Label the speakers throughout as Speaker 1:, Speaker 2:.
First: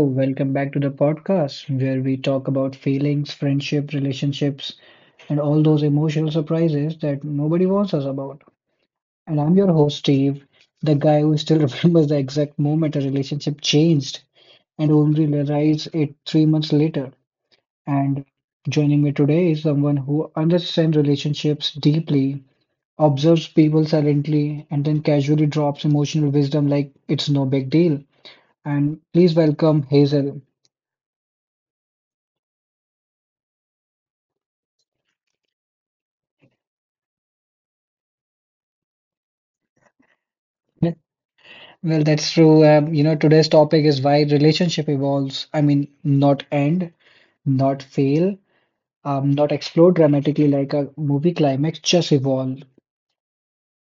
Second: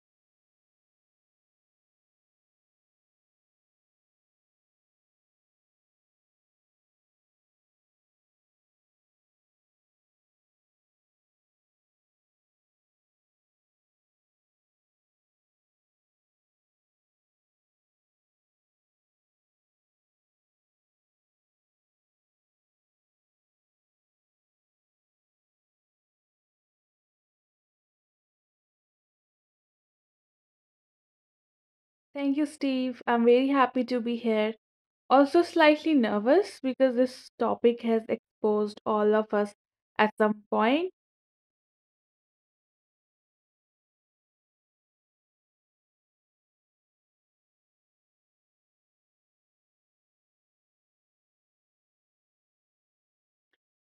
Speaker 1: Welcome back to the podcast where we talk about feelings, friendship, relationships, and all those emotional surprises that nobody warns us about. And I'm your host, Steve, the guy who still remembers the exact moment a relationship changed and only realized it 3 months later. And joining me today is someone who understands relationships deeply, observes people silently, and then casually drops emotional wisdom like it's no big deal. And please welcome Hazel.
Speaker 2: Thank you, Steve. I'm very happy to be here. Also, slightly nervous because this topic has exposed all of us at some point.
Speaker 1: Well, that's true. Today's topic is why relationship evolves. I mean, not end, not fail, not explode dramatically like a movie climax, just evolve.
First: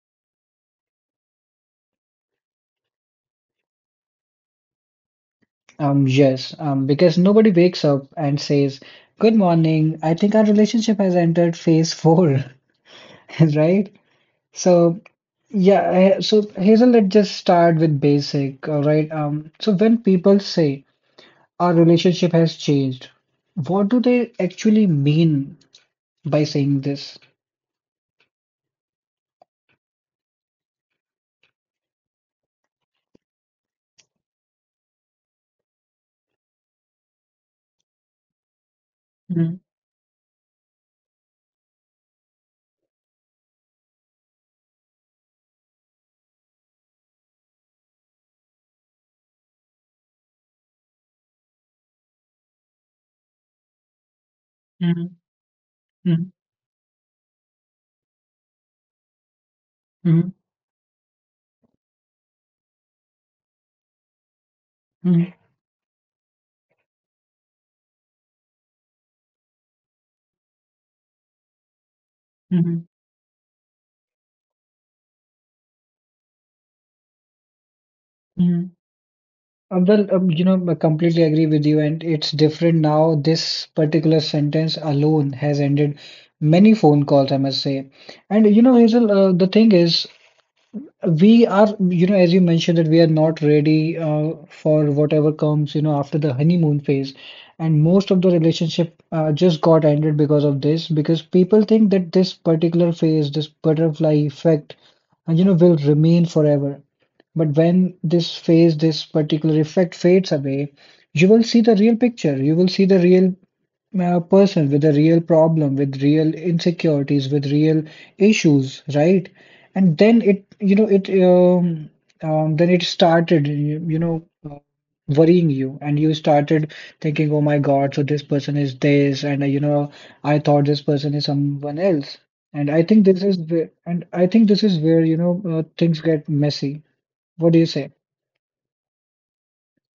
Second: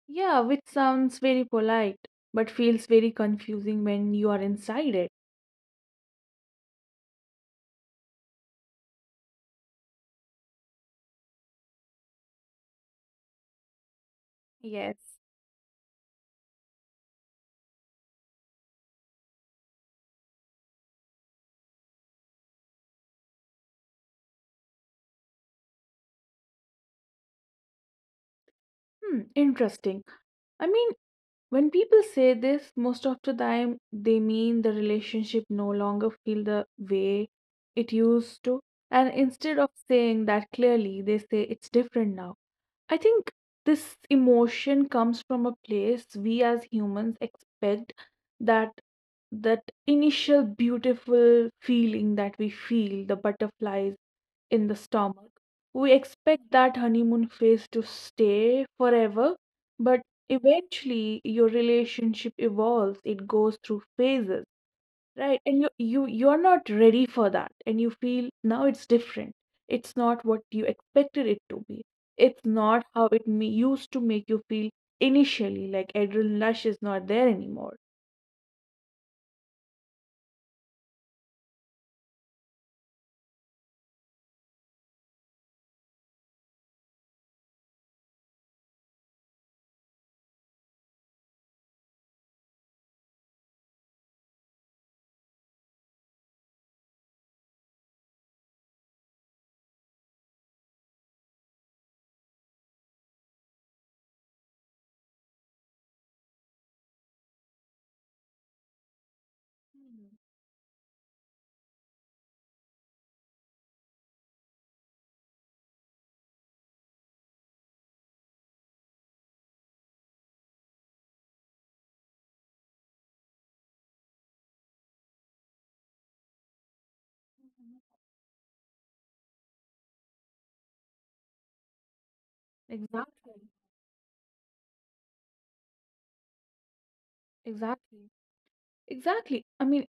Speaker 2: Yeah, which sounds very polite, but feels very confusing when you are inside it.
Speaker 1: Yes, because nobody wakes up and says, "Good morning. I think our relationship has entered phase four," right? So
Speaker 2: Yes.
Speaker 1: yeah, so Hazel, let's just start with basic, all right? So when people say our relationship has changed, what do they actually mean by saying this?
Speaker 2: Hmm, interesting. I mean, when people say this, most of the time they mean the relationship no longer feel the way it used to. And
Speaker 1: Mhm,
Speaker 2: instead of saying that clearly, they say it's different now. I think this emotion comes from a place we as humans expect that that initial beautiful feeling that we feel the butterflies in the
Speaker 1: mhm,
Speaker 2: stomach, we
Speaker 1: mhm,
Speaker 2: expect that honeymoon phase to stay forever, but
Speaker 1: mhm,
Speaker 2: eventually your relationship evolves, it goes through phases.
Speaker 1: mhm,
Speaker 2: Right, and you're not ready for that, and you feel now it's different. It's not what you expected it to be. It's
Speaker 1: mhm,
Speaker 2: not how it me used to make you feel initially, like adrenaline rush is not there anymore.
Speaker 1: mhm. Well, I completely agree with you, and it's different now. This particular sentence alone has ended many phone calls, I must say. And you know, Hazel, the thing is, we are, you know, as you mentioned that we are not ready for whatever comes, you know, after the honeymoon phase. And most of the relationship just got ended because of this, because people think that this particular phase, this butterfly effect, you know, will remain forever. But when this phase, this particular effect
Speaker 2: Hmm.
Speaker 1: fades away, you will see the real picture. You will see the real a person with a real problem, with real insecurities, with real issues, right? And then it, you know, it, then it started, you know, worrying you, and you started thinking, oh my God, so this person is this, and you know, I thought this person is someone else. And I think this is
Speaker 2: Exactly,
Speaker 1: where, and I think this is where, you know, things get messy. What do you say?
Speaker 2: exactly, exactly. I mean,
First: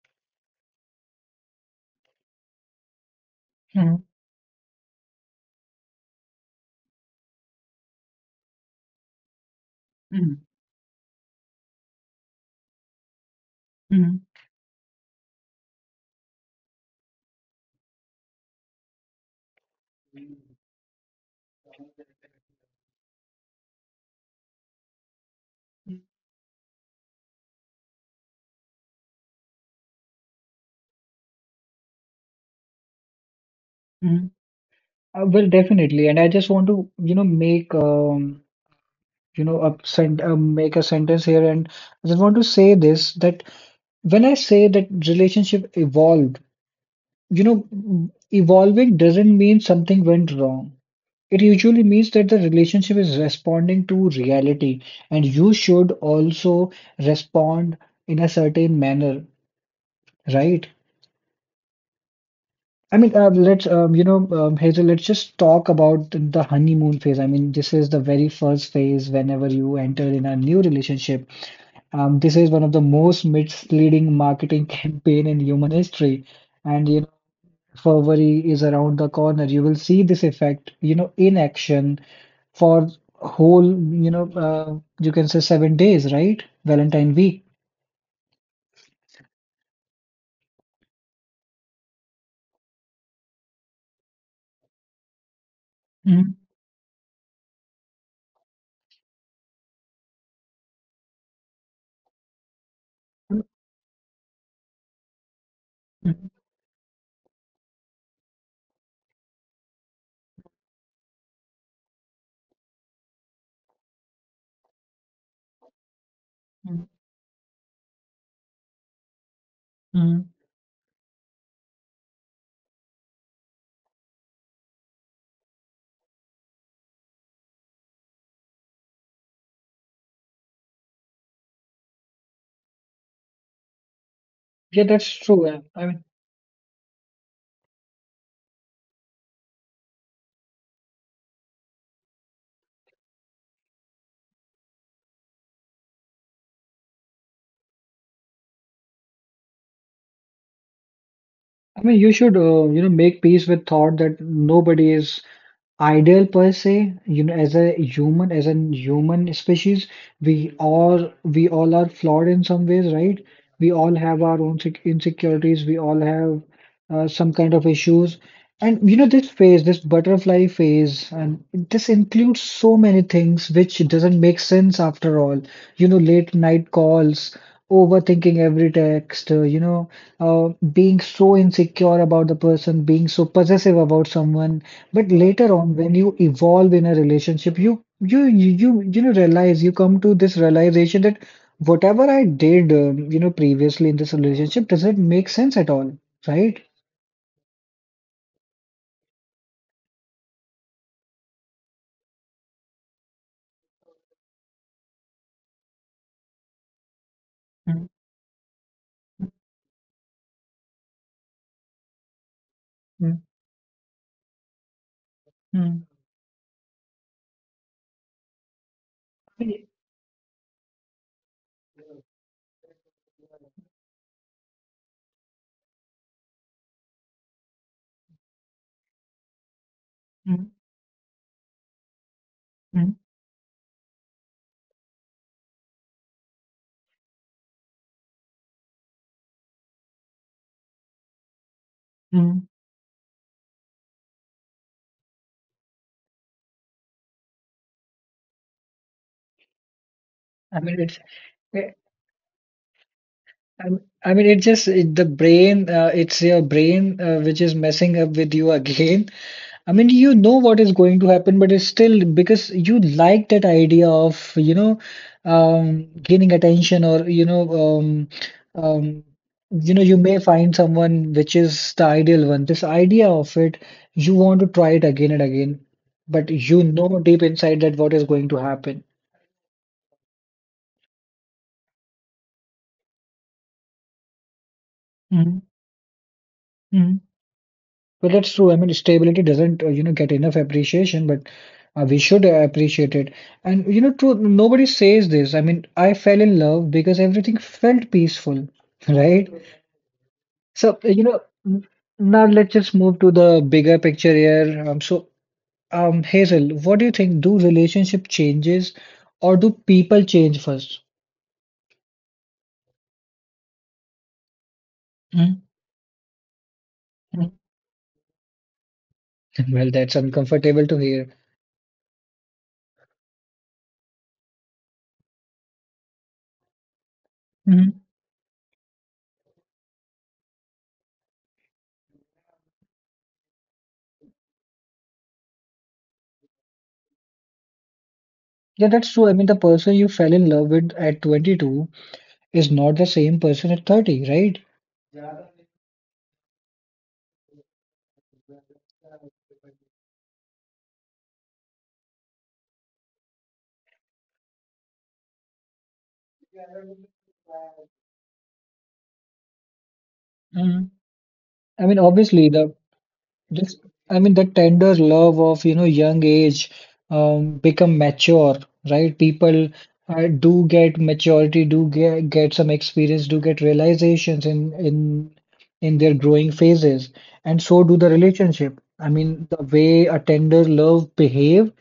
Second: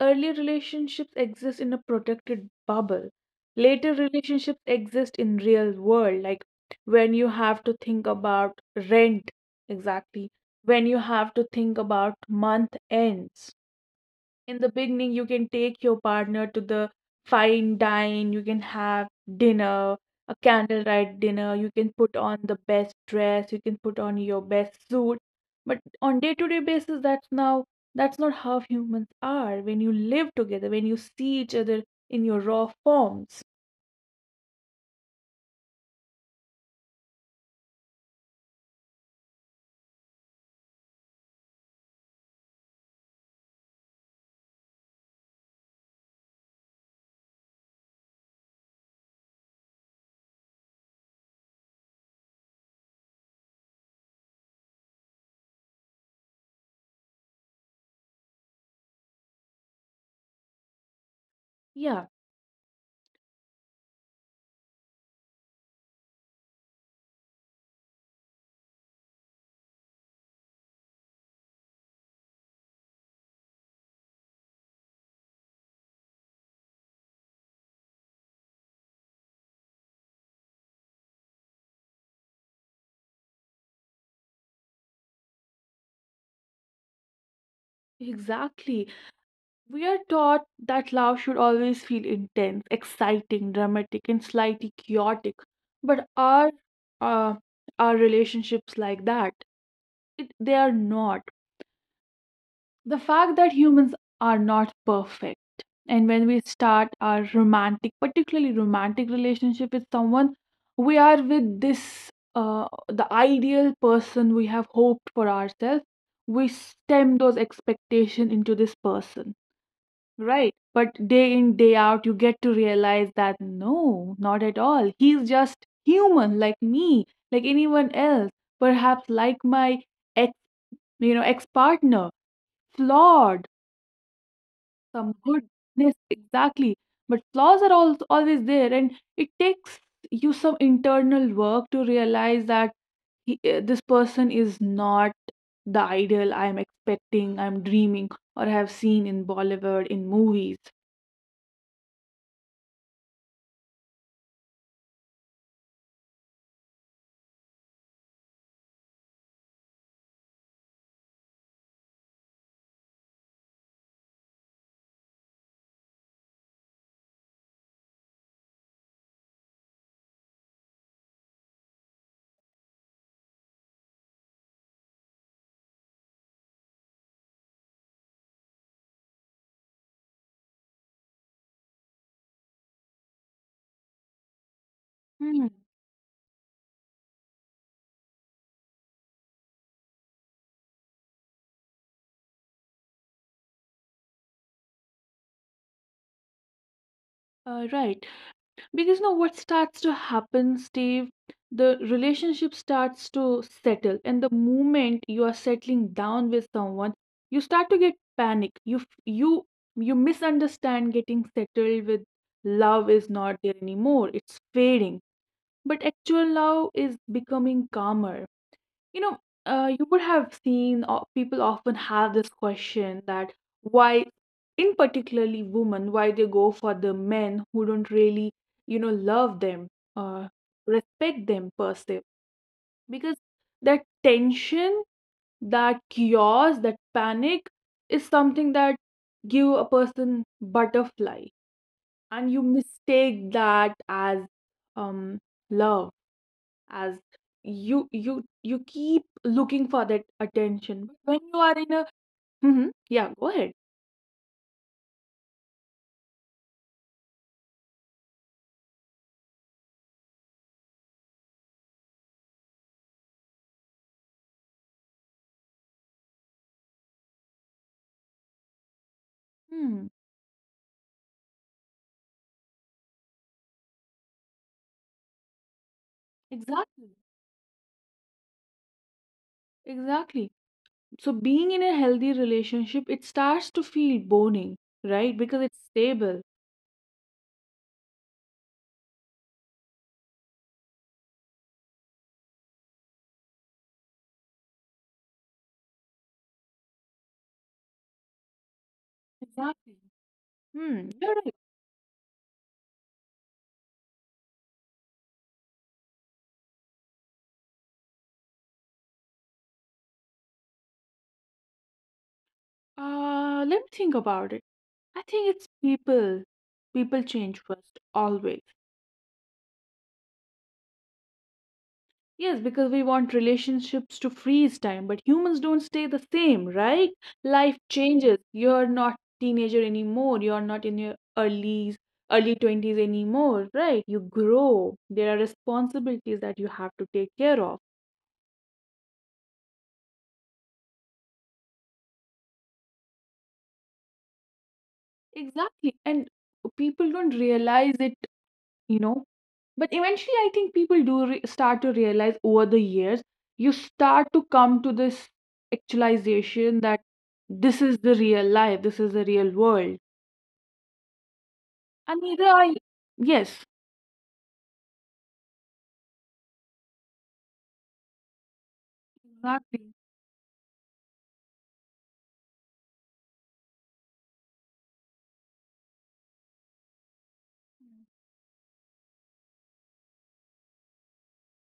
Speaker 2: early relationships exist in a protected bubble. Later
Speaker 1: Mhm,
Speaker 2: relationships exist in real world, like when you have to think about rent, exactly,
Speaker 1: mhm,
Speaker 2: when you have to think about month ends.
Speaker 1: mhm,
Speaker 2: In the beginning you can take your partner to the fine dine, you can have dinner, a candlelight dinner, you can put on the best dress, you can put on your best suit, but on day to day basis, that's not how humans are, when you live together, when you see each other in your raw forms.
Speaker 1: mhm. Well, definitely, and I just want to, you know, make a sentence here, and I just want to say this that when I say that relationship evolved, you know, evolving doesn't mean something went wrong. It usually means that the relationship is responding to reality, and you should also respond in a certain manner, right?
Speaker 2: Yeah,
Speaker 1: I mean, let's, you know, Hazel, let's just talk about the honeymoon phase. I mean, this is the very first phase whenever you enter in a new relationship. This is one of the most misleading marketing campaign in human history. And, you know, February is around the corner. You will see this effect, you know, in action for whole, you know, you can say 7 days, right? Valentine week.
Speaker 2: exactly. We are taught that love should always feel intense, exciting, dramatic, and slightly chaotic. But
Speaker 1: Mhm.
Speaker 2: are uh, our relationships like that? They are not. The fact
Speaker 1: Mhm.
Speaker 2: that humans are not perfect, and when we start our romantic, particularly romantic relationship with someone, we are with this the ideal person we have hoped for ourselves. We
Speaker 1: Mhm.
Speaker 2: stem those expectations into this person.
Speaker 1: Mhm.
Speaker 2: Right. But day in, day out, you get to realize that no, not at all. He's just human like me, like anyone else, perhaps like my ex, ex partner, flawed,
Speaker 1: Yeah, that's
Speaker 2: some
Speaker 1: true. I
Speaker 2: goodness, exactly. But flaws are always there, and it takes you some internal work to realize that this person is not the ideal I'm expecting, I'm dreaming, or have seen in Bollywood, in movies.
Speaker 1: I mean, you should, you know, make peace with thought that nobody is ideal per se, you know, as a human, as a human species, we all are flawed in some ways, right? We all have our own insecurities, we all have some kind of issues. And you know, this phase, this butterfly phase, and this includes so many things which doesn't make sense after all. You know, late night calls, overthinking every text, being so insecure about the person, being so possessive about someone. But later on, when you evolve in a relationship, you know, realize, you come to this realization that whatever I did, you know, previously in this relationship doesn't make sense at all, right?
Speaker 2: Right. Because now what starts to happen, Steve, the relationship starts to settle. And the moment you are settling down with someone, you start to
Speaker 1: Mm,
Speaker 2: get panic. You f- you misunderstand getting settled with, love is
Speaker 1: mm,
Speaker 2: not there anymore. It's fading.
Speaker 1: mm.
Speaker 2: But actual love is becoming calmer. you know you would have seen people often have this question that why, in particularly women, why they go for the men who don't really love them, uh,
Speaker 1: Mm,
Speaker 2: respect them per se,
Speaker 1: mm,
Speaker 2: because that tension, that chaos, that panic is something that give a person butterfly, and you
Speaker 1: mm.
Speaker 2: mistake that as um love, as you keep looking for that
Speaker 1: I mean,
Speaker 2: attention.
Speaker 1: it's,
Speaker 2: But when you are
Speaker 1: eh,
Speaker 2: in a— Hmm, yeah, go ahead.
Speaker 1: I mean, it just, the brain, it's your brain, which is messing up with you again. I mean, you know what is going to happen, but it's still because you like that idea of, you know, gaining attention or, um, um, you know,
Speaker 2: Hmm.
Speaker 1: you may find someone which is the ideal one. This idea of it, you want to try it again and again, but you
Speaker 2: Exactly.
Speaker 1: know deep inside that what is going to happen.
Speaker 2: Exactly. So being in a healthy relationship, it starts to feel boning, right? Because it's stable.
Speaker 1: Mhm. Well, that's true. I mean, stability doesn't, you know, get enough appreciation, but we should appreciate it. And, you know, true, nobody says this. I mean, I fell in love because everything felt peaceful, right?
Speaker 2: Exactly.
Speaker 1: So,
Speaker 2: Hmm. You're right.
Speaker 1: now let's just move to the bigger picture here. Hazel, what do you think? Do relationship changes or do people change first?
Speaker 2: Let me think about it. I think
Speaker 1: Mm,
Speaker 2: it's people. People
Speaker 1: mm.
Speaker 2: change first, always.
Speaker 1: Well, that's uncomfortable to hear.
Speaker 2: Yes, because we want relationships to freeze time, but humans don't stay the same, right? Life
Speaker 1: Mhm.
Speaker 2: changes. You're not teenager anymore. You're not in your early 20s anymore, right? You grow. There are responsibilities that you have to take care of.
Speaker 1: Yeah, that's true. I mean, the person you fell in love with at 22 is not the same person at 30, right?
Speaker 2: Exactly. And people don't realize it, you know. But eventually I think people do start to realize over the years, you start to come to this actualization that this is the real life, this is the real world.
Speaker 1: Mm. I mean,
Speaker 2: And neither
Speaker 1: obviously,
Speaker 2: are
Speaker 1: the
Speaker 2: you. Yes,
Speaker 1: this I mean, the tender love of, you know, young age become mature, right? People
Speaker 2: exactly.
Speaker 1: do get maturity, do get some experience, do get realizations in in their growing phases, and so do
Speaker 2: Mm.
Speaker 1: the relationship. I mean, the way a tender love behaves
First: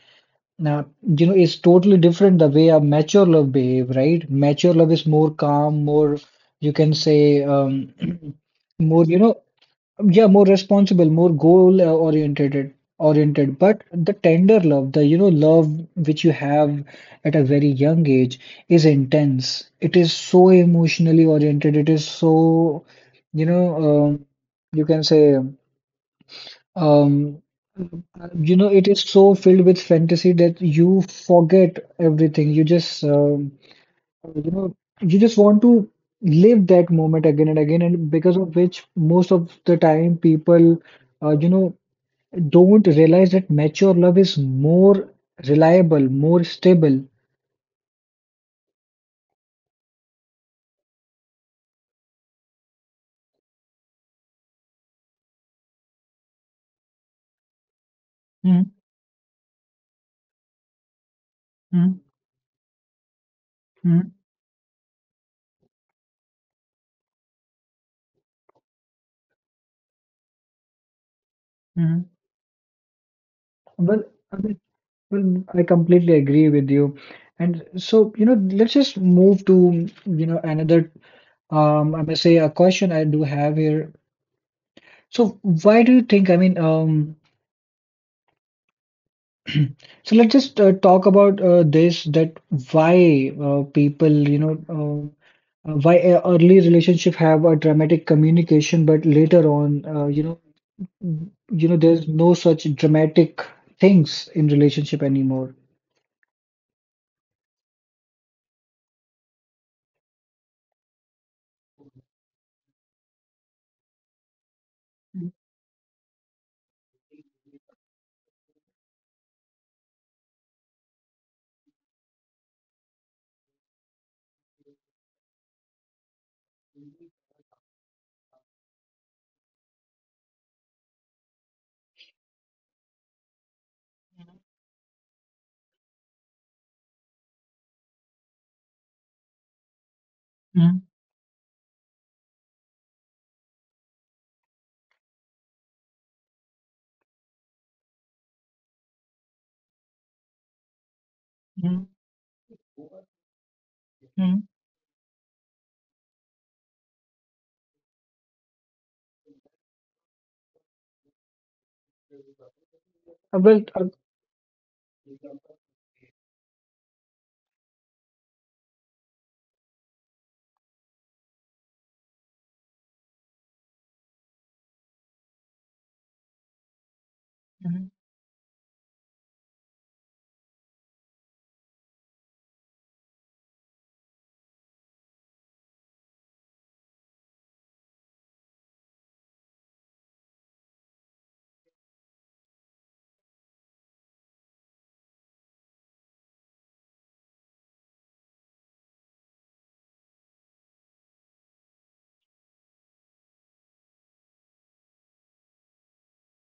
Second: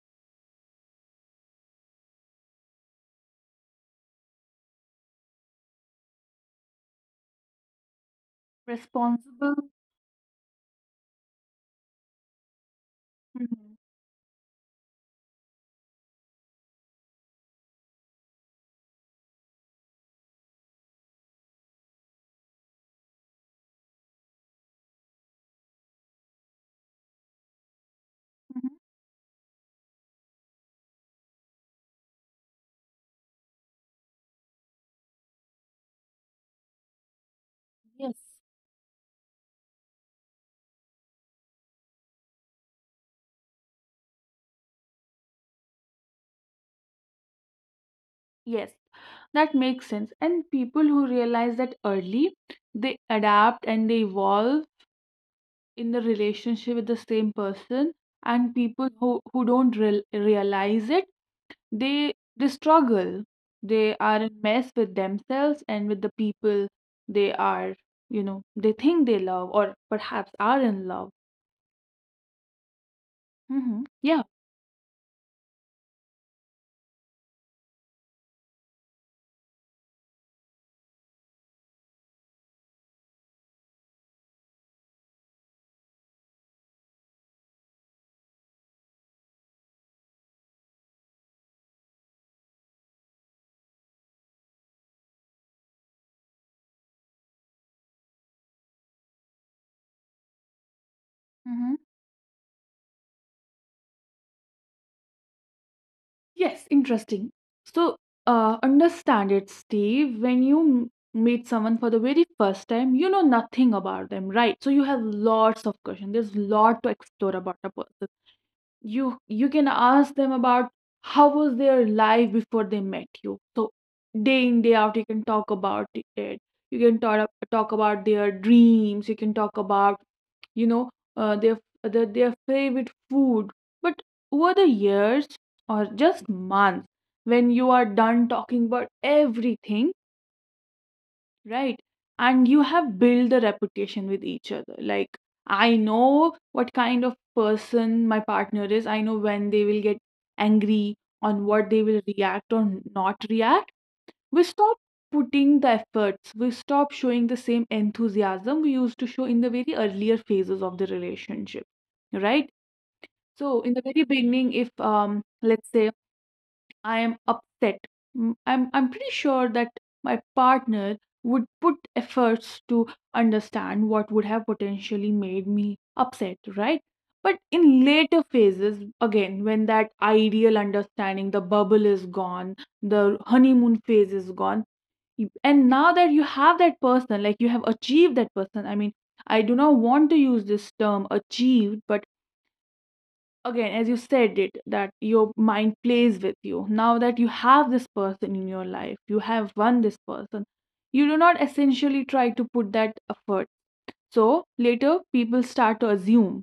Speaker 1: now, you know, it's totally different the way a mature love behave, right? Mature love is more calm, more, you can say, more, you know,
Speaker 2: Responsible.
Speaker 1: yeah, more responsible, more goal oriented.
Speaker 2: Mhm.
Speaker 1: But the tender love, the, you know, love which you have at a very young age is intense. It is so emotionally oriented. It is so, you know, um, you can say. Um, you know,
Speaker 2: Mhm.
Speaker 1: it is so filled with fantasy that you forget everything. You know, you just want to live that moment again and again, and
Speaker 2: Yes.
Speaker 1: because of which most of the time people, you know, don't realize that mature love is more reliable, more stable.
Speaker 2: Yes, that makes sense. And people who realize that early, they adapt and they evolve in the relationship with the same person. And
Speaker 1: Hmm.
Speaker 2: people who don't realize it,
Speaker 1: Hmm.
Speaker 2: they struggle. They
Speaker 1: Hmm.
Speaker 2: are a mess with themselves and with the people they are, you know, they think they love or perhaps are in love.
Speaker 1: Hmm.
Speaker 2: Hmm,
Speaker 1: Well,
Speaker 2: yeah.
Speaker 1: I mean, I completely agree with you. And so, you know, let's just move to, you know, another. I must say a question I do have here. So why do you think, so let's just talk about this, that why people, why a early relationship have a dramatic communication, but later on, you
Speaker 2: Mm-hmm.
Speaker 1: know, there's no such dramatic things in relationship anymore.
Speaker 2: Yes, interesting. So, understand it, Steve. When you meet someone for the very first time, you know nothing about them, right? So you have
Speaker 1: Mm,
Speaker 2: lots of questions. There's lot to explore about a person, you can ask them about how was their life before they met you, so day in day out you can talk about it, you can talk about their dreams, you can talk about you know their, their favorite food, but over the years, or just months, when you are done talking about everything,
Speaker 1: mm,
Speaker 2: right, and you have built a reputation with each other, like I know what kind of person my partner is, I know when they will get angry, on what they
Speaker 1: mm,
Speaker 2: will react or not react, we
Speaker 1: mm.
Speaker 2: stop putting the efforts, we stop showing the same enthusiasm we used to show in the very earlier phases of the relationship, right.
Speaker 1: Uh, Well,
Speaker 2: So in
Speaker 1: uh,
Speaker 2: the very beginning, if let's say I am upset. I'm pretty sure that my partner would put efforts to understand what would have potentially made me upset, right? But in
Speaker 1: mm.
Speaker 2: later phases, again, when that ideal understanding, the bubble is gone, the honeymoon phase is gone, and now that you have that person, like you have achieved that person, I mean, I do not want to use this term achieved, but again, as you said it, that your mind plays with you, now that you have this person in your life, you have won this person, you do not essentially try to put that effort, so later people start to assume,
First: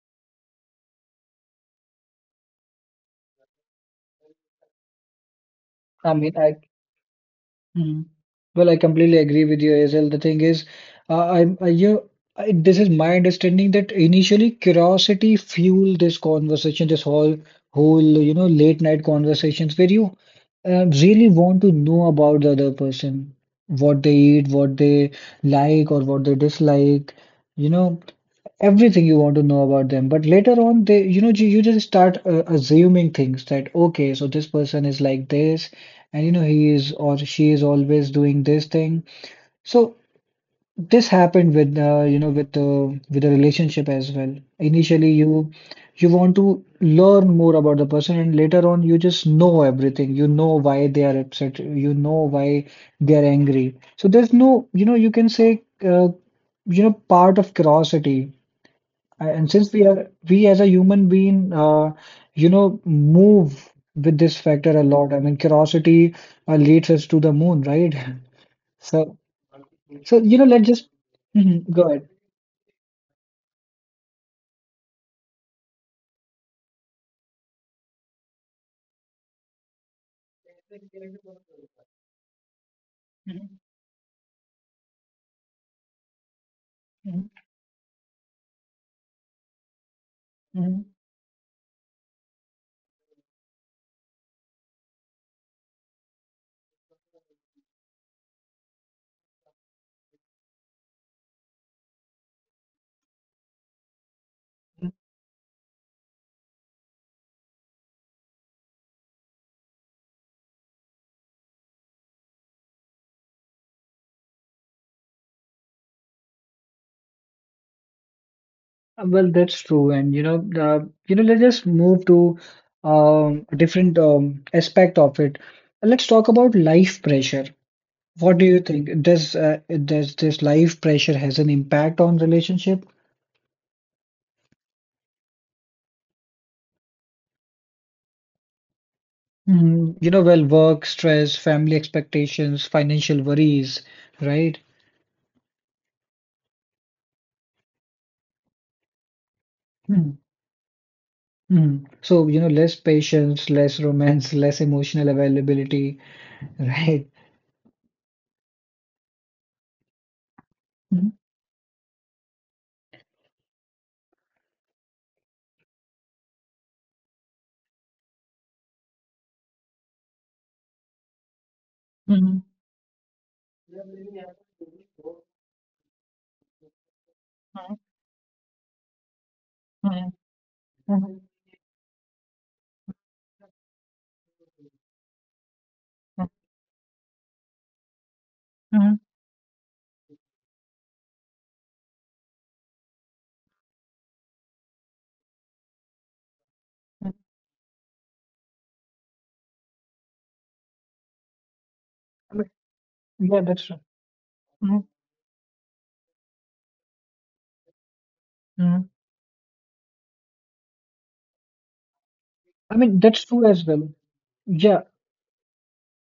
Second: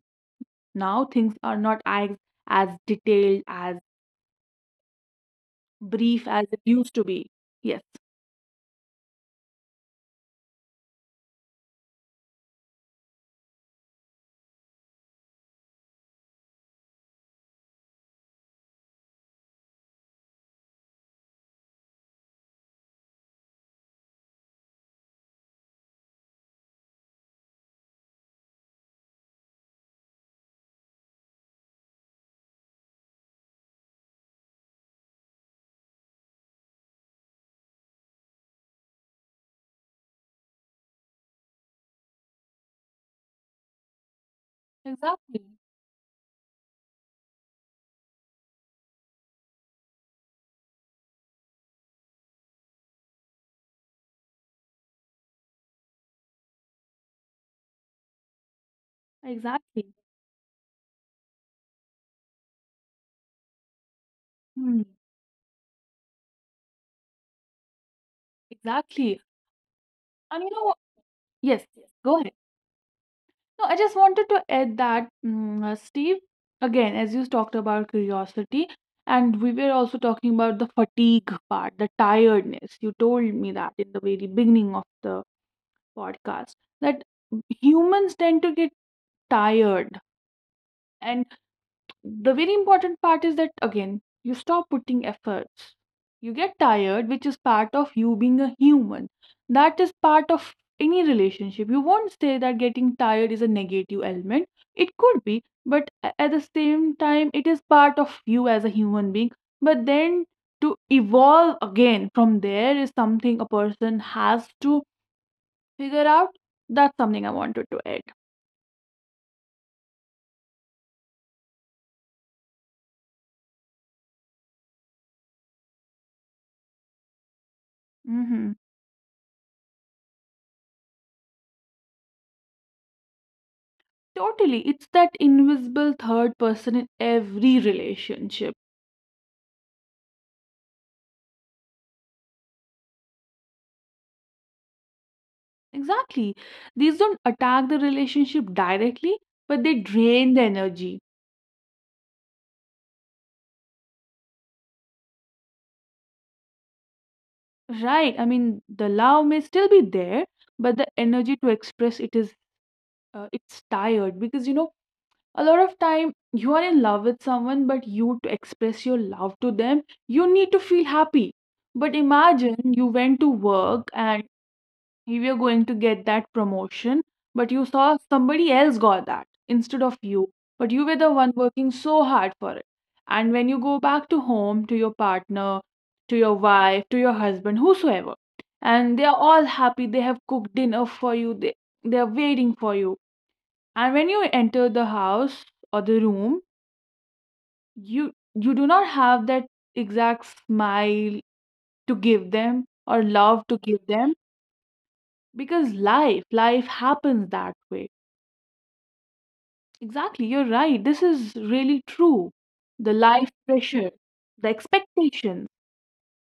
Speaker 2: now things are not as detailed, as
Speaker 1: I
Speaker 2: brief
Speaker 1: mean,
Speaker 2: as
Speaker 1: I
Speaker 2: it used to be. Yes,
Speaker 1: Mhm. Well, I completely agree with you, Hazel. The thing is, I'm I, you. I, this is my understanding that initially curiosity fueled this conversation, this whole, you know, late night conversations where you really want to know about the other person, what they eat, what they like, or what they dislike. You know, everything you want to know about them, but later on, they you know you, you just start assuming things that okay, so this person is like this, and you know he is or she is always doing this thing. So this happened with with the relationship as well. Initially,
Speaker 2: exactly,
Speaker 1: you want to learn more about the person, and later on you just know everything. You know why they are upset, you know why they are angry. So there's no, you know, you can say, uh, part of curiosity. And since we
Speaker 2: exactly.
Speaker 1: are, we as a human being, move with this factor a
Speaker 2: Hmm.
Speaker 1: lot. I mean, curiosity leads us to the moon, right? So,
Speaker 2: Exactly.
Speaker 1: so you know,
Speaker 2: And you know
Speaker 1: let's
Speaker 2: what?
Speaker 1: just.
Speaker 2: Yes,
Speaker 1: Mhm, go
Speaker 2: yes,
Speaker 1: ahead.
Speaker 2: go ahead. No, I just wanted to add that, Steve, again, as you talked about curiosity, and we were also talking about the fatigue part, the tiredness. You told me
Speaker 1: Mhm,
Speaker 2: that in the very beginning of the podcast that
Speaker 1: mhm,
Speaker 2: humans tend to get tired.
Speaker 1: mhm.
Speaker 2: And the very important part is that, again, you stop putting efforts, you get tired, which is part of you being a human, that is part of any relationship, you won't say that getting tired is a negative element,
Speaker 1: Mhm.
Speaker 2: it could be, but at the same time, it is part of you as a human being, but then to evolve again from there is something a person has to figure out. That's something I wanted to add.
Speaker 1: Well, that's true, and you know, let's just move to a different aspect of it. Let's talk about life pressure. What do
Speaker 2: Hmm.
Speaker 1: you think? Does this life pressure has an impact on relationship?
Speaker 2: Totally. It's that invisible third person in every relationship.
Speaker 1: Mm, you know, well, work, stress, family expectations, financial worries, right?
Speaker 2: Exactly. These don't attack the relationship directly, but they
Speaker 1: Mm,
Speaker 2: drain the energy.
Speaker 1: mm. So, you know, less patience, less romance, less emotional availability, right?
Speaker 2: Right. I mean, the love may still be there, but the
Speaker 1: Mm,
Speaker 2: energy to express it is it's tired, because a lot of time you are in love with someone, but you to express your love to them, you need to feel happy. But
Speaker 1: mm,
Speaker 2: imagine you went to work and
Speaker 1: mm,
Speaker 2: you were going to get that promotion, but you saw somebody else got that instead of
Speaker 1: mm,
Speaker 2: you. But you were the
Speaker 1: mm,
Speaker 2: one working so hard for it. And when you go back to home, to your partner, to
Speaker 1: mm,
Speaker 2: your wife, to your husband, whosoever,
Speaker 1: mm,
Speaker 2: and
Speaker 1: mm.
Speaker 2: they are all happy, they have cooked dinner for you, they are waiting for you. And when you enter the house or the room, you do not have that exact smile to give
Speaker 1: I mean,
Speaker 2: them, or
Speaker 1: yeah,
Speaker 2: love to
Speaker 1: that's
Speaker 2: give
Speaker 1: true.
Speaker 2: them,
Speaker 1: Mm,
Speaker 2: because life happens that way.
Speaker 1: mm.
Speaker 2: Exactly, you're right. This is really true.
Speaker 1: I
Speaker 2: The
Speaker 1: mean, that's
Speaker 2: life
Speaker 1: true as
Speaker 2: pressure,
Speaker 1: well.
Speaker 2: the
Speaker 1: Yeah,
Speaker 2: expectations.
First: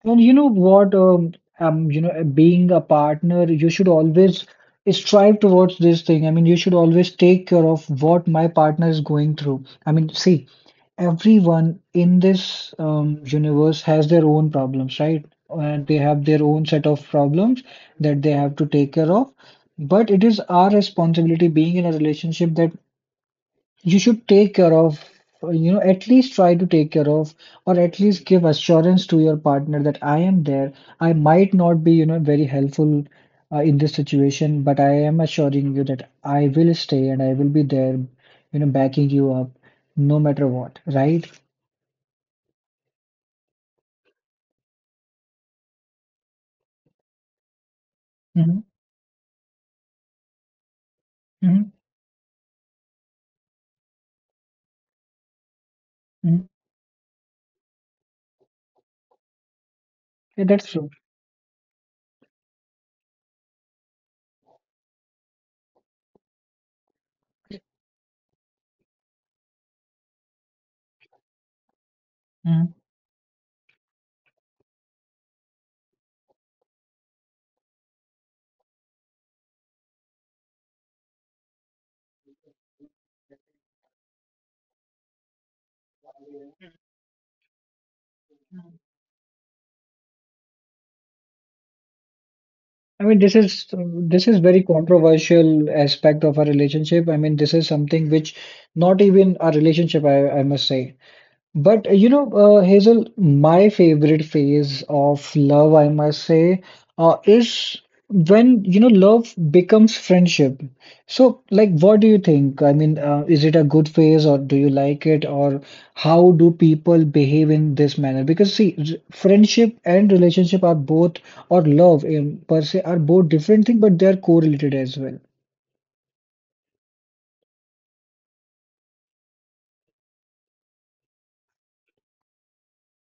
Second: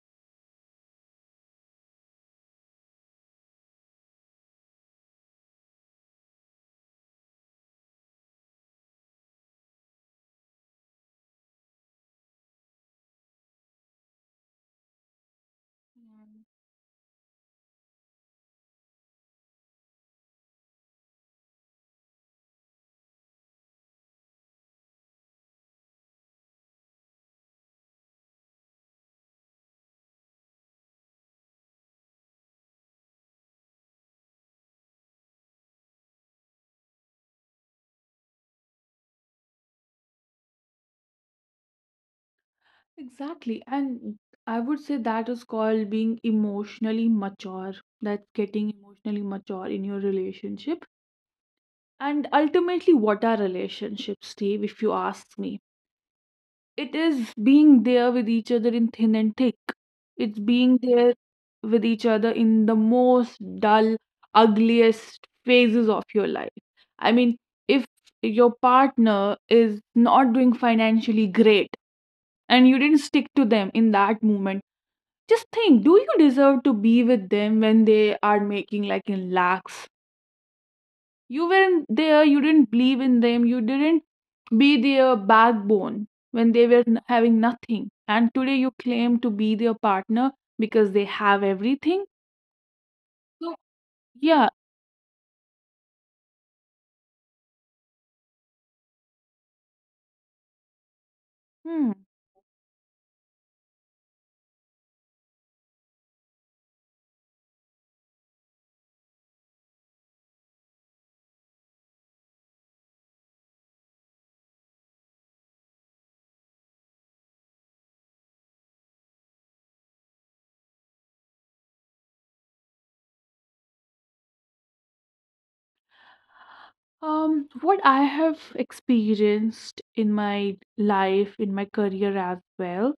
Speaker 1: and you know what, being a partner, you should always strive towards this thing. I mean, you should always take care of what my partner is going through. I mean, see, everyone in this universe has their own problems, right? And they have their own set of problems that they have to take care of. But it is our responsibility, being in a relationship, that you should take care of, you know, at least try to take care of, or at least give assurance to your partner that I am there. I might not be, very helpful in this situation, but I am assuring you that I will stay and I will be there, you know, backing you up no matter what, right?
Speaker 2: Exactly. And I would say that is called being emotionally mature. That's
Speaker 1: Hmm.
Speaker 2: getting emotionally mature in your relationship.
Speaker 1: Hmm.
Speaker 2: And ultimately, what are relationships, Steve, if you ask me?
Speaker 1: Hmm.
Speaker 2: It is being there with each other in thin and thick. It's
Speaker 1: Yeah, that's
Speaker 2: being
Speaker 1: true.
Speaker 2: there with each other in the most dull, ugliest phases of your life. I mean, if your partner is not doing financially great, and
Speaker 1: Mhm.
Speaker 2: you didn't stick to them in that moment, just think, do you deserve to be with them when they are making like in lakhs? You weren't there, you didn't believe in them, you didn't be their backbone when they were having nothing, and today you claim to be their partner because they have everything,
Speaker 1: I mean, this
Speaker 2: so
Speaker 1: is this is
Speaker 2: yeah.
Speaker 1: very controversial aspect of a relationship. I mean, this is something which not even a relationship, I must say. But
Speaker 2: Hmm.
Speaker 1: you know, Hazel, my favorite phase of love, I must say, is when you know love becomes friendship. So, like, what do you think? I mean, is it a good phase, or do you like it, or how do people behave in this manner? Because see, friendship and relationship are both, or love in per se, are both different things, but they are correlated as well.
Speaker 2: What I have experienced in my life, in my career as well,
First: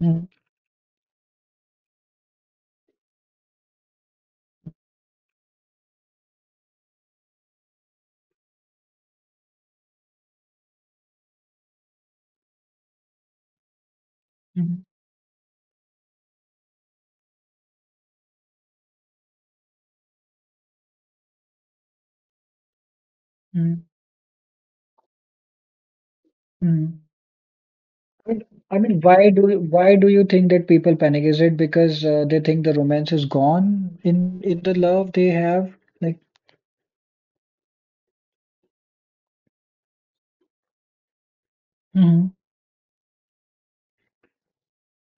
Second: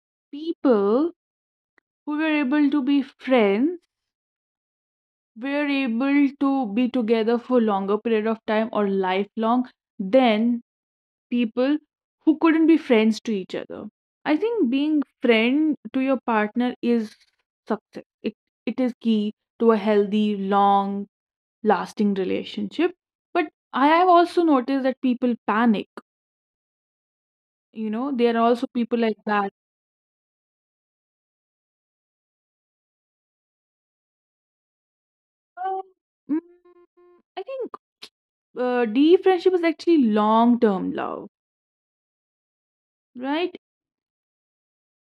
Speaker 1: Mm.
Speaker 2: people who were able to be friends were able to be together for longer period of time or lifelong, then people who couldn't be friends to each other. I think
Speaker 1: Mm.
Speaker 2: being friend to your partner is success. It is key to a healthy, long lasting relationship. But
Speaker 1: Mm.
Speaker 2: I have also noticed that people panic.
Speaker 1: Mm.
Speaker 2: You know, there
Speaker 1: Mean,
Speaker 2: are also
Speaker 1: I
Speaker 2: people
Speaker 1: mean,
Speaker 2: like that.
Speaker 1: why do you think that people panic? Is it because they think the romance is gone in the love they have?
Speaker 2: Uh,
Speaker 1: Like,
Speaker 2: Mm, I think deep friendship is actually long term love,
Speaker 1: hmm.
Speaker 2: right?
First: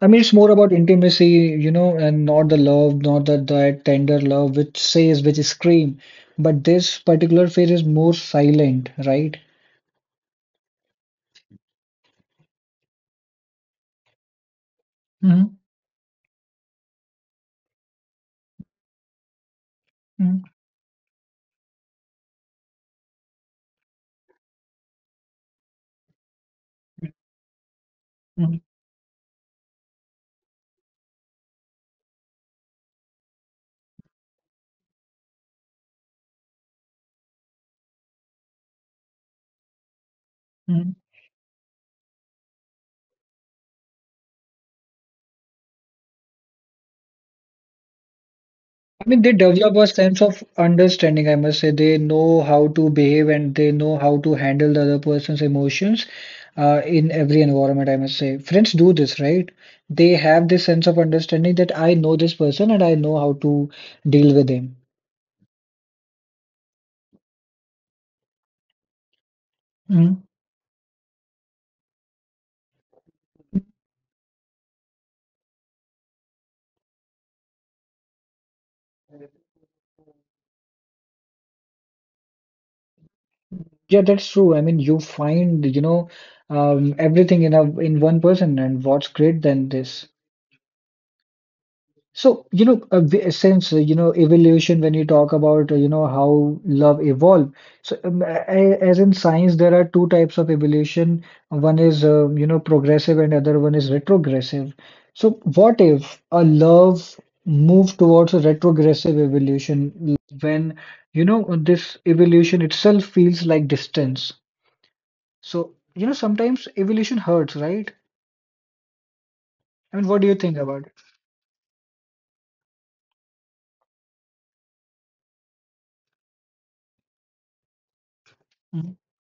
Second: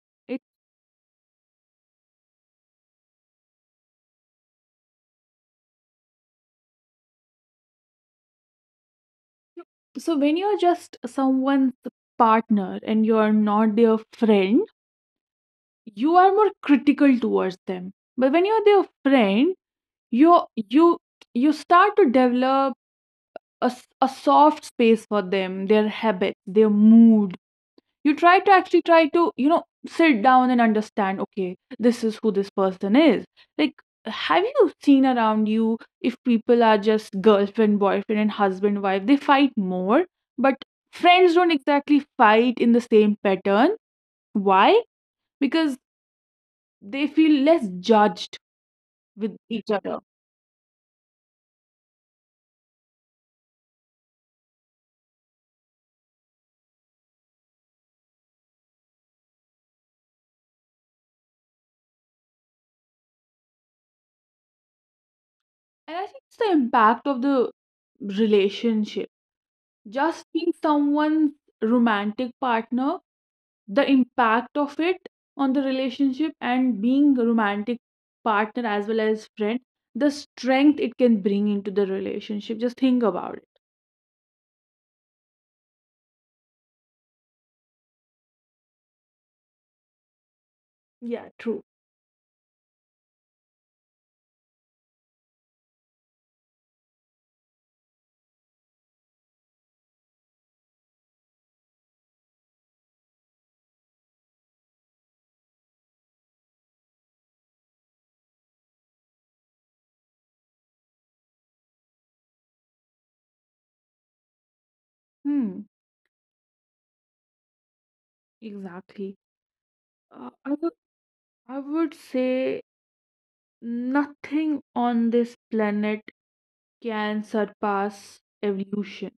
Speaker 1: I mean, it's
Speaker 2: It,
Speaker 1: more about intimacy, you know, and not the love, not that tender love which says, which scream. But this particular phase is more silent, right?
Speaker 2: so when you're just someone's partner and you're not their friend, you are more critical towards them, but when you're their friend,
Speaker 1: Mm-hmm.
Speaker 2: you you you start to develop a, a soft space for them, their habits, their mood. You try to actually try to sit down and understand, okay, this is who this person is. Like, have you seen around you, if people are just girlfriend boyfriend and husband wife, they fight more, but friends don't exactly fight in the same pattern. Why? Because they feel less judged
Speaker 1: I mean, they
Speaker 2: with each
Speaker 1: develop a
Speaker 2: other.
Speaker 1: sense of understanding, I must say. They know how to behave and they know how to handle the other person's emotions in every environment, I must say. Friends do this, right? They have this sense of understanding that I know this person and I know how to deal with him.
Speaker 2: And I think it's the impact of the relationship.
Speaker 1: Mhm.
Speaker 2: Just being someone's romantic partner, the impact of it on the relationship, and being a romantic partner as well as friend, the strength it can bring into the relationship. Just think about it.
Speaker 1: Yeah, that's true. I mean, you find, you know, everything in a in one person, and what's great than this?
Speaker 2: Yeah, true.
Speaker 1: So, you know, since, you know, evolution, when you talk about, you know, how love evolved, so as in science, there are two types of evolution. One is, you know, progressive and other one is retrogressive. So what if a love moved towards a retrogressive evolution when, you know, this evolution itself feels like distance?
Speaker 2: Hmm,
Speaker 1: So, you know, sometimes evolution hurts, right?
Speaker 2: exactly.
Speaker 1: I mean, what do
Speaker 2: Uh,
Speaker 1: you
Speaker 2: I
Speaker 1: think
Speaker 2: would,
Speaker 1: about it?
Speaker 2: I would say nothing on this planet can surpass
Speaker 1: Mm.
Speaker 2: evolution.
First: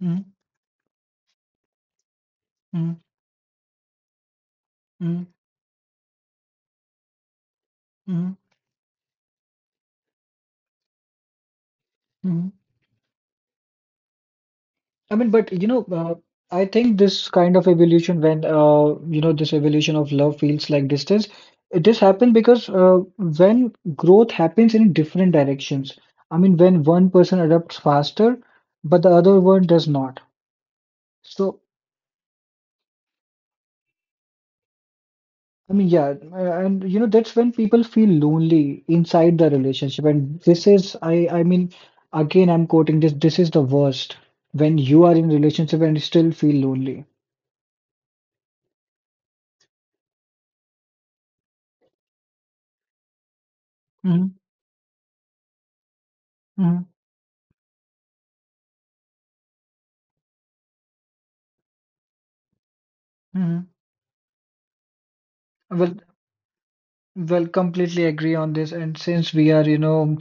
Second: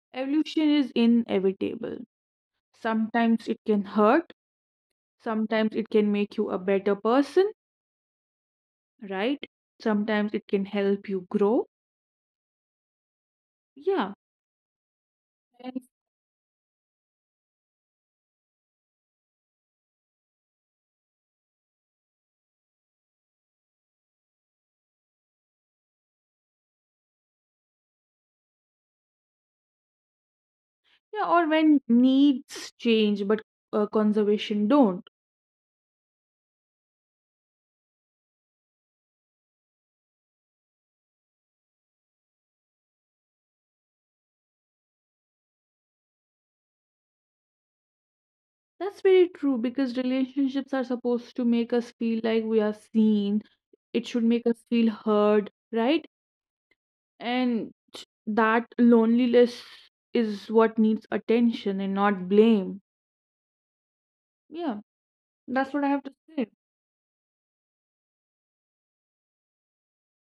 Speaker 1: Mm.
Speaker 2: Evolution is inevitable.
Speaker 1: Mm.
Speaker 2: Sometimes it can hurt,
Speaker 1: Mm.
Speaker 2: sometimes it can make you a better person,
Speaker 1: Mm.
Speaker 2: right? Sometimes it can help you grow.
Speaker 1: Mm.
Speaker 2: Yeah.
Speaker 1: I mean, but you know,
Speaker 2: And-
Speaker 1: I think this kind of evolution, when you know, this evolution of love feels like distance, it just happened because when growth happens in different directions. I mean, when one person adapts faster, but the other one does not.
Speaker 2: yeah, or
Speaker 1: So,
Speaker 2: when needs change but conservation don't.
Speaker 1: I mean, yeah, and you know, that's when people feel lonely inside the relationship. And this is, I mean, again, I'm quoting this. This is the worst when you are in relationship and still feel lonely.
Speaker 2: That's very true, because relationships are supposed to make us feel like we are seen. It should
Speaker 1: Hmm.
Speaker 2: make us feel heard, right?
Speaker 1: Hmm.
Speaker 2: And that loneliness is what needs attention and not blame.
Speaker 1: Hmm.
Speaker 2: Yeah, that's what I
Speaker 1: Well.
Speaker 2: have to say.
Speaker 1: Well, completely agree on this. And since we are, you know,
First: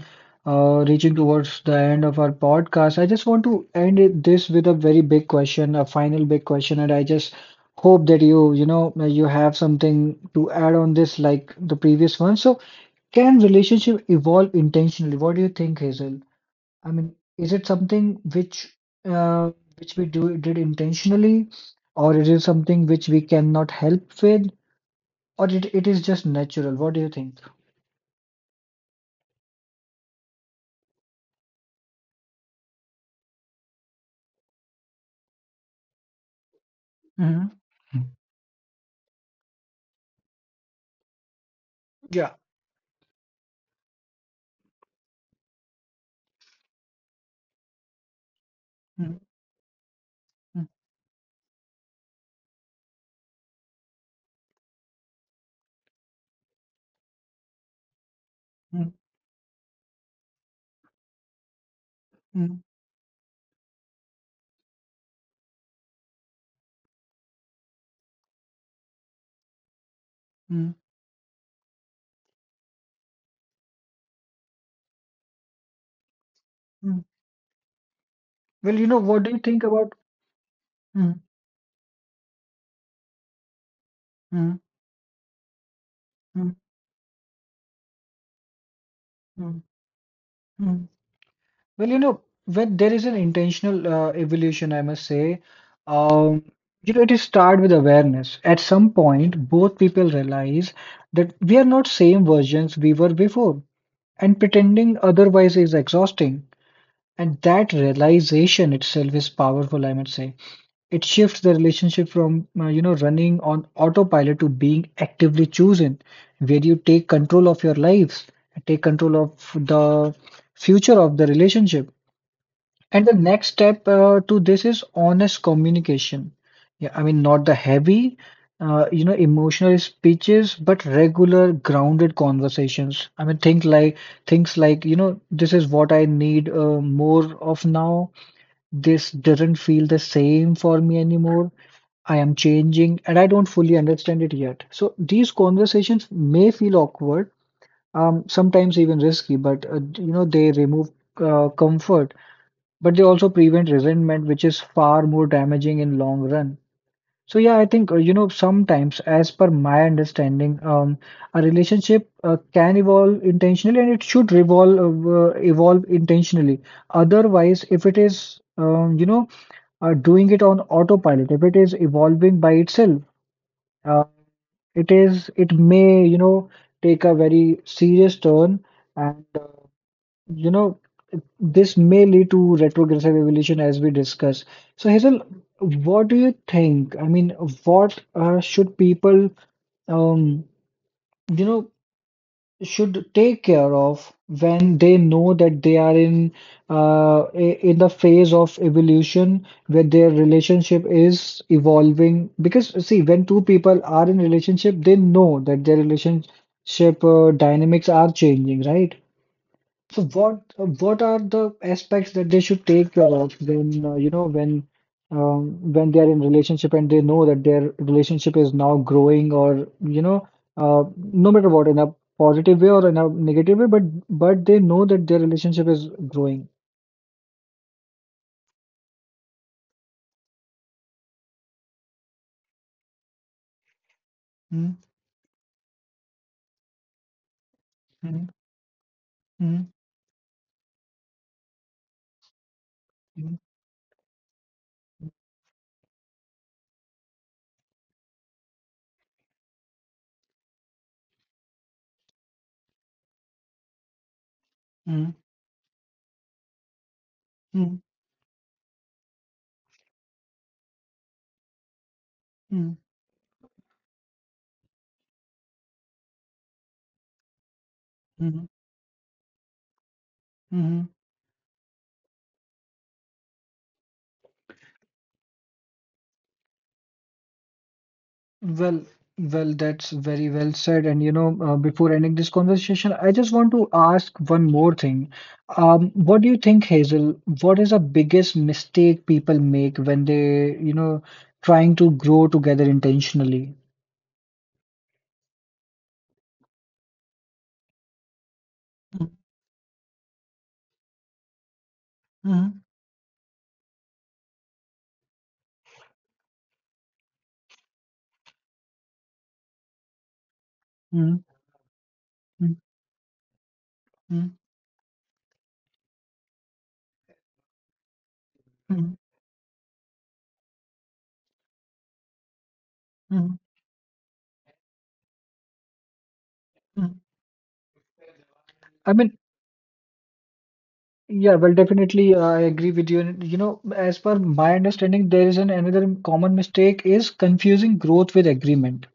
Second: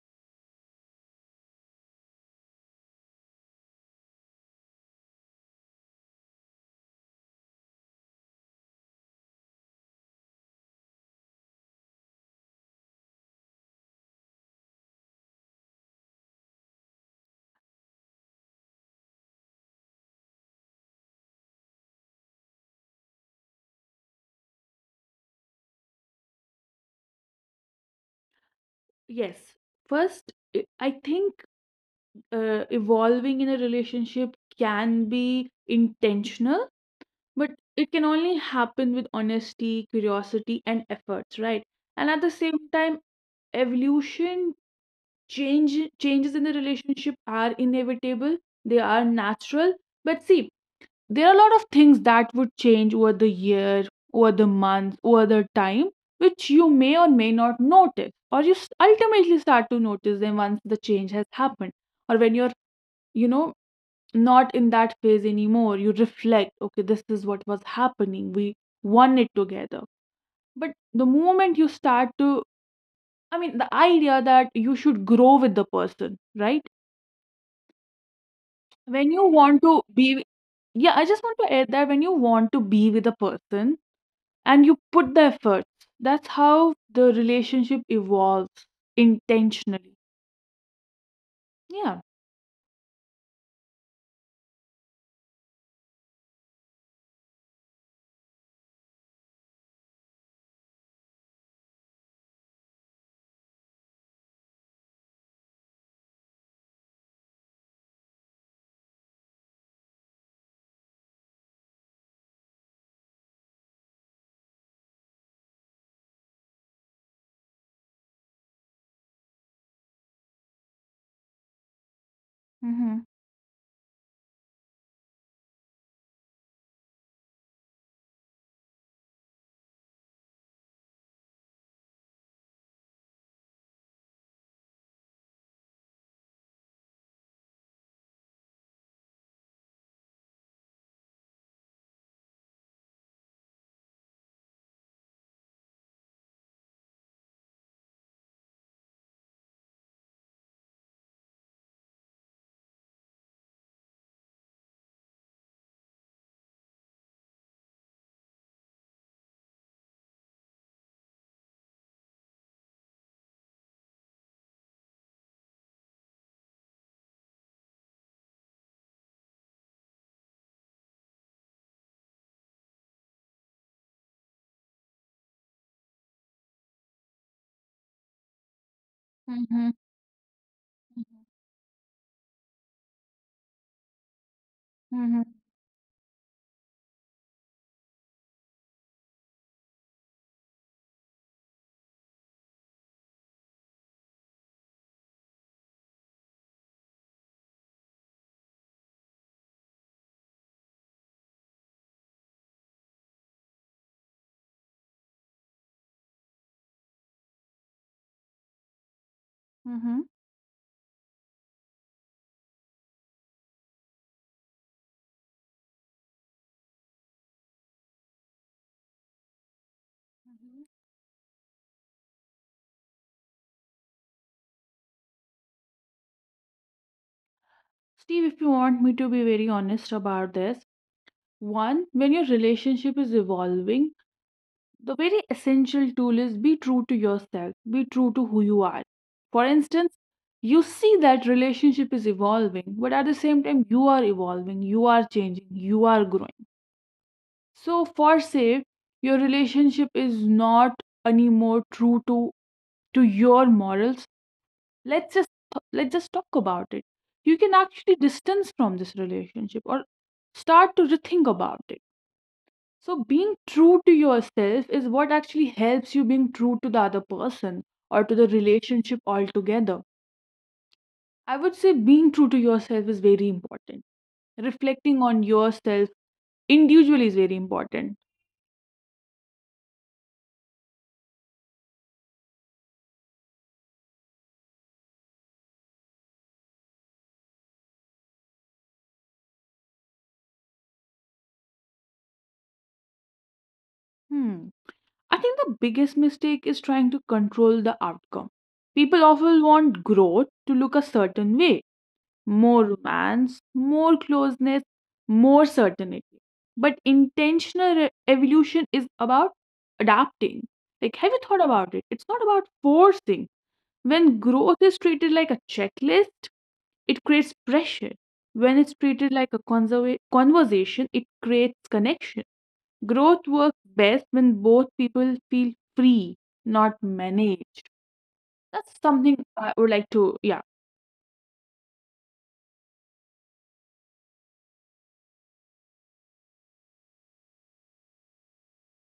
Speaker 1: reaching towards the end of our podcast, I just want to end it, this with a very big question, a final big question. And I just hope that you know, you have something to add on this, like the previous one. So, can relationship evolve intentionally? What do you think, Hazel? I mean, is it something uh, which we do did intentionally, or is it something which we cannot help with, or it is just natural? What do you think?
Speaker 2: Yes. First, I think evolving in a relationship can be intentional,
Speaker 1: Mhm.
Speaker 2: but it can
Speaker 1: Mm.
Speaker 2: only happen with honesty, curiosity, and efforts, right? And at the
Speaker 1: Yeah.
Speaker 2: same time, evolution, changes in the relationship are inevitable, they are
Speaker 1: Mm.
Speaker 2: natural. But see,
Speaker 1: Mm.
Speaker 2: there are a lot of things that would change over the year, over the month, over the time, which you may or may not notice, or you
Speaker 1: Mm.
Speaker 2: ultimately start to notice them once the change has happened, or when you're,
Speaker 1: Mm.
Speaker 2: you know, not in that phase anymore. You reflect, okay, this is what was happening. We won it together.
Speaker 1: Mm.
Speaker 2: But the moment you start to, I mean, the idea that you should grow with the person, right?
Speaker 1: Mm. Well, you know,
Speaker 2: When
Speaker 1: what
Speaker 2: you
Speaker 1: do you
Speaker 2: want
Speaker 1: think
Speaker 2: to
Speaker 1: about?
Speaker 2: be, yeah, I
Speaker 1: Mm.
Speaker 2: just want to add that when you want to be with a person,
Speaker 1: Mm.
Speaker 2: and you put the effort. That's
Speaker 1: Mm.
Speaker 2: how the relationship evolves
Speaker 1: Mm.
Speaker 2: intentionally.
Speaker 1: Mm. Well,
Speaker 2: Yeah.
Speaker 1: you know, when there is an intentional evolution, I must say, um, you know, it is start with awareness. At some point, both people realize that we are not same versions we were before, and pretending otherwise is exhausting. And that realization itself is powerful, I must say. It shifts the relationship from, you know, running on autopilot to being actively chosen, where you take control of your lives, take control of the future of the relationship.
Speaker 2: Mm-hmm.
Speaker 1: And the next step to this is honest communication. Yeah, I mean, not the heavy, you know, emotional speeches, but regular, grounded conversations. I mean, think like things like, you know, this is what I need more of now. This doesn't feel the same for me anymore. I am changing and I don't fully understand it yet. So these conversations may feel awkward, sometimes even risky, but you know they remove comfort, but they also prevent resentment, which is far more damaging in long run. So yeah, I think you know sometimes, as per my understanding, a relationship can evolve intentionally and it should revolve evolve intentionally. Otherwise, if it is you know doing it on autopilot. If it is evolving by itself, uh, it may you know take a very serious turn, and
Speaker 2: Mm-hmm.
Speaker 1: you know this may lead to retrogressive evolution as we discuss. So Hazel,
Speaker 2: Mm-hmm.
Speaker 1: what do you think? I mean, what should people um, you know should take care of when they know that they are in in the phase of evolution where their relationship is evolving. Because see, when two people are in relationship, they know that their relationship dynamics are changing, right?
Speaker 2: Mm-hmm.
Speaker 1: So what are the aspects that they should take care of when you know when they are in relationship and they know that their relationship is now growing or you know uh, no matter what in a positive way or in a negative way but they know that their relationship is growing.
Speaker 2: Steve, if you want me to be very honest about this, one, when your relationship is evolving,
Speaker 1: Mm.
Speaker 2: the very essential tool is be true to yourself, be true to
Speaker 1: Mm.
Speaker 2: who you are. For
Speaker 1: Mm.
Speaker 2: instance, you see that relationship is evolving, but at the
Speaker 1: Mm.
Speaker 2: same time, you are evolving, you are changing, you are growing. So for say your relationship is not anymore true to your morals, let's
Speaker 1: Mm.
Speaker 2: just let's just talk about it. You can
Speaker 1: Mm.
Speaker 2: actually distance from this relationship, or start to rethink about it.
Speaker 1: Mm.
Speaker 2: So being true to yourself is what actually helps you being true to the other person, or to the
Speaker 1: Mm.
Speaker 2: relationship altogether.
Speaker 1: Mm.
Speaker 2: I would say being true to yourself is very important. Reflecting on yourself individually is very important.
Speaker 1: Well, well, that's very well said. And you know, before ending this conversation, I just want to ask one more thing. What do you think, Hazel? What is the biggest mistake people make when they, you know, trying to grow together intentionally?
Speaker 2: Hmm, I think the biggest mistake is trying to control the outcome. People
Speaker 1: Mm.
Speaker 2: often want growth to look a certain way:
Speaker 1: Mm.
Speaker 2: more romance, more closeness, more certainty. But intentional evolution is about adapting. Like, have you
Speaker 1: Mm.
Speaker 2: thought about it? It's not about
Speaker 1: Mm.
Speaker 2: forcing. When
Speaker 1: Mm.
Speaker 2: growth is treated like a checklist, it creates pressure. When it's
Speaker 1: Mm.
Speaker 2: treated like a conversation, it creates connection. Growth
Speaker 1: Mm.
Speaker 2: works best when both people feel free, not
Speaker 1: Mm.
Speaker 2: managed. That's
Speaker 1: I
Speaker 2: something
Speaker 1: mean,
Speaker 2: I would like to, yeah,
Speaker 1: yeah, well, definitely, I agree with you. And, you know, as per my understanding, there is an another common mistake is confusing growth with agreement.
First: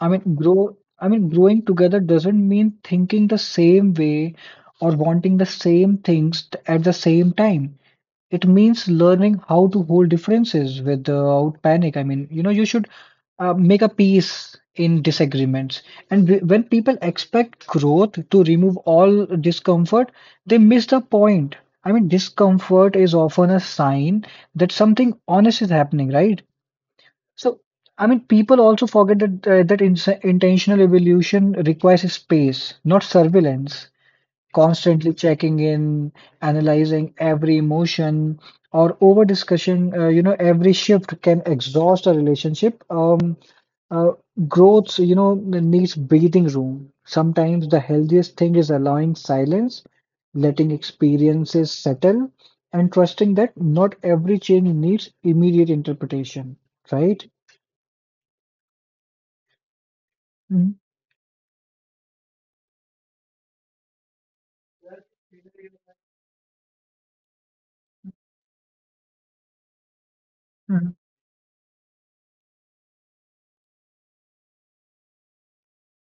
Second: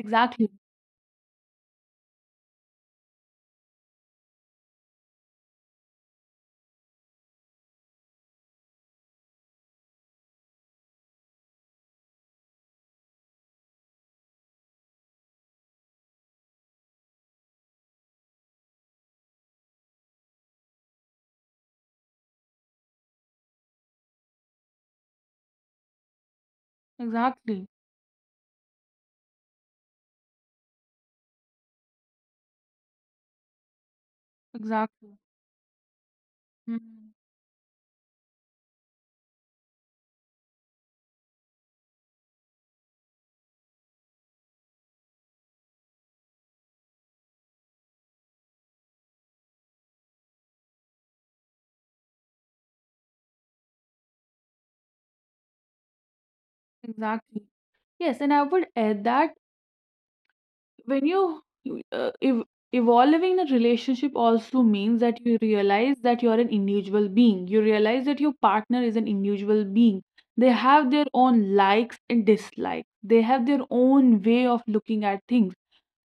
Speaker 1: I mean, grow, I mean, growing together doesn't mean thinking the same way or wanting the same things at the same time. It means learning how to hold differences without panic. I mean, you know, you should make a peace in disagreements. And when people expect growth to remove all discomfort, they miss the point. I mean, discomfort is often a sign that something honest is happening, right? So,
Speaker 2: exactly,
Speaker 1: I mean, people also forget that that ins intentional evolution requires space, not surveillance, constantly
Speaker 2: exactly,
Speaker 1: checking in, analyzing
Speaker 2: mhm,
Speaker 1: every emotion or over discussion. You know, every shift can exhaust a relationship. Uh, Growth, you know, needs breathing room. Sometimes the healthiest thing is allowing silence, letting experiences settle, and trusting that not every change needs immediate interpretation, right?
Speaker 2: exactly. Yes, and I would add that
Speaker 1: Mm.
Speaker 2: when you, uh, ev- evolving the relationship also means that you realize that you're an individual being. You realize that your partner is an individual being. They have
Speaker 1: Mm.
Speaker 2: their own likes and dislikes. They have their own way of looking at things.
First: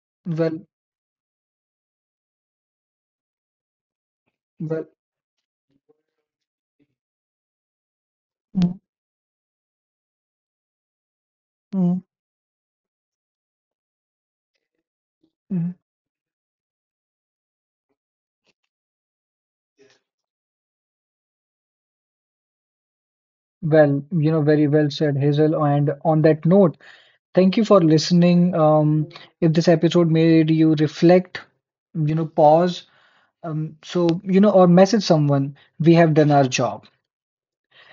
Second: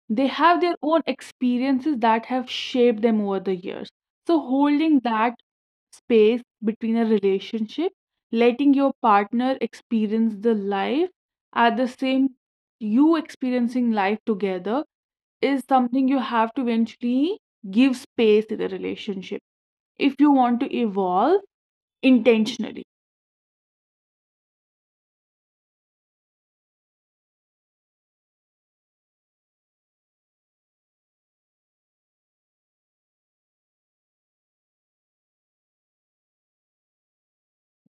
Speaker 2: They
Speaker 1: Well,
Speaker 2: have their own experiences that have shaped them over the years. So,
Speaker 1: well,
Speaker 2: holding that space between a relationship,
Speaker 1: mm,
Speaker 2: letting your partner experience the life at the
Speaker 1: mm,
Speaker 2: same you experiencing life together is
Speaker 1: mm.
Speaker 2: something you have to eventually give space to the relationship if you want to evolve intentionally.
Speaker 1: Well, you know, very well said, Hazel. And on that note, thank you for listening. If this episode made you reflect, you know, pause, so, you know, or message someone, we have done our job.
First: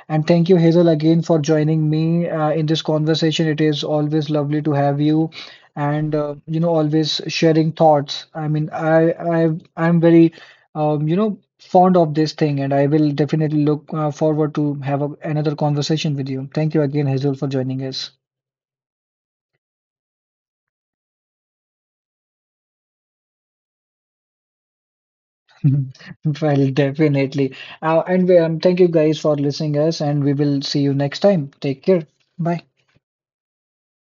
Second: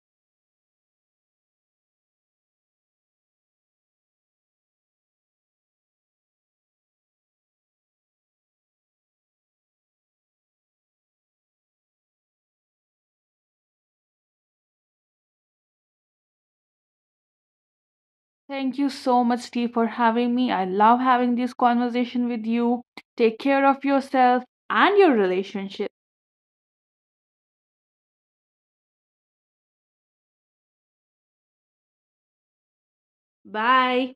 Speaker 1: And thank you, Hazel, again for joining me in this conversation. It is always lovely to have you, and you know, always sharing thoughts. I mean, I'm very you know fond of this thing, and I will definitely look forward to have a, another conversation with you. Thank you again, Hazel, for joining us.
Speaker 2: Thank you so much, Steve, for having me. I love having this conversation with you. Take care of yourself and your relationship.
Speaker 1: Well, definitely. And we, thank you guys for listening us, and we will see you next time. Take care. Bye.
Speaker 2: Bye.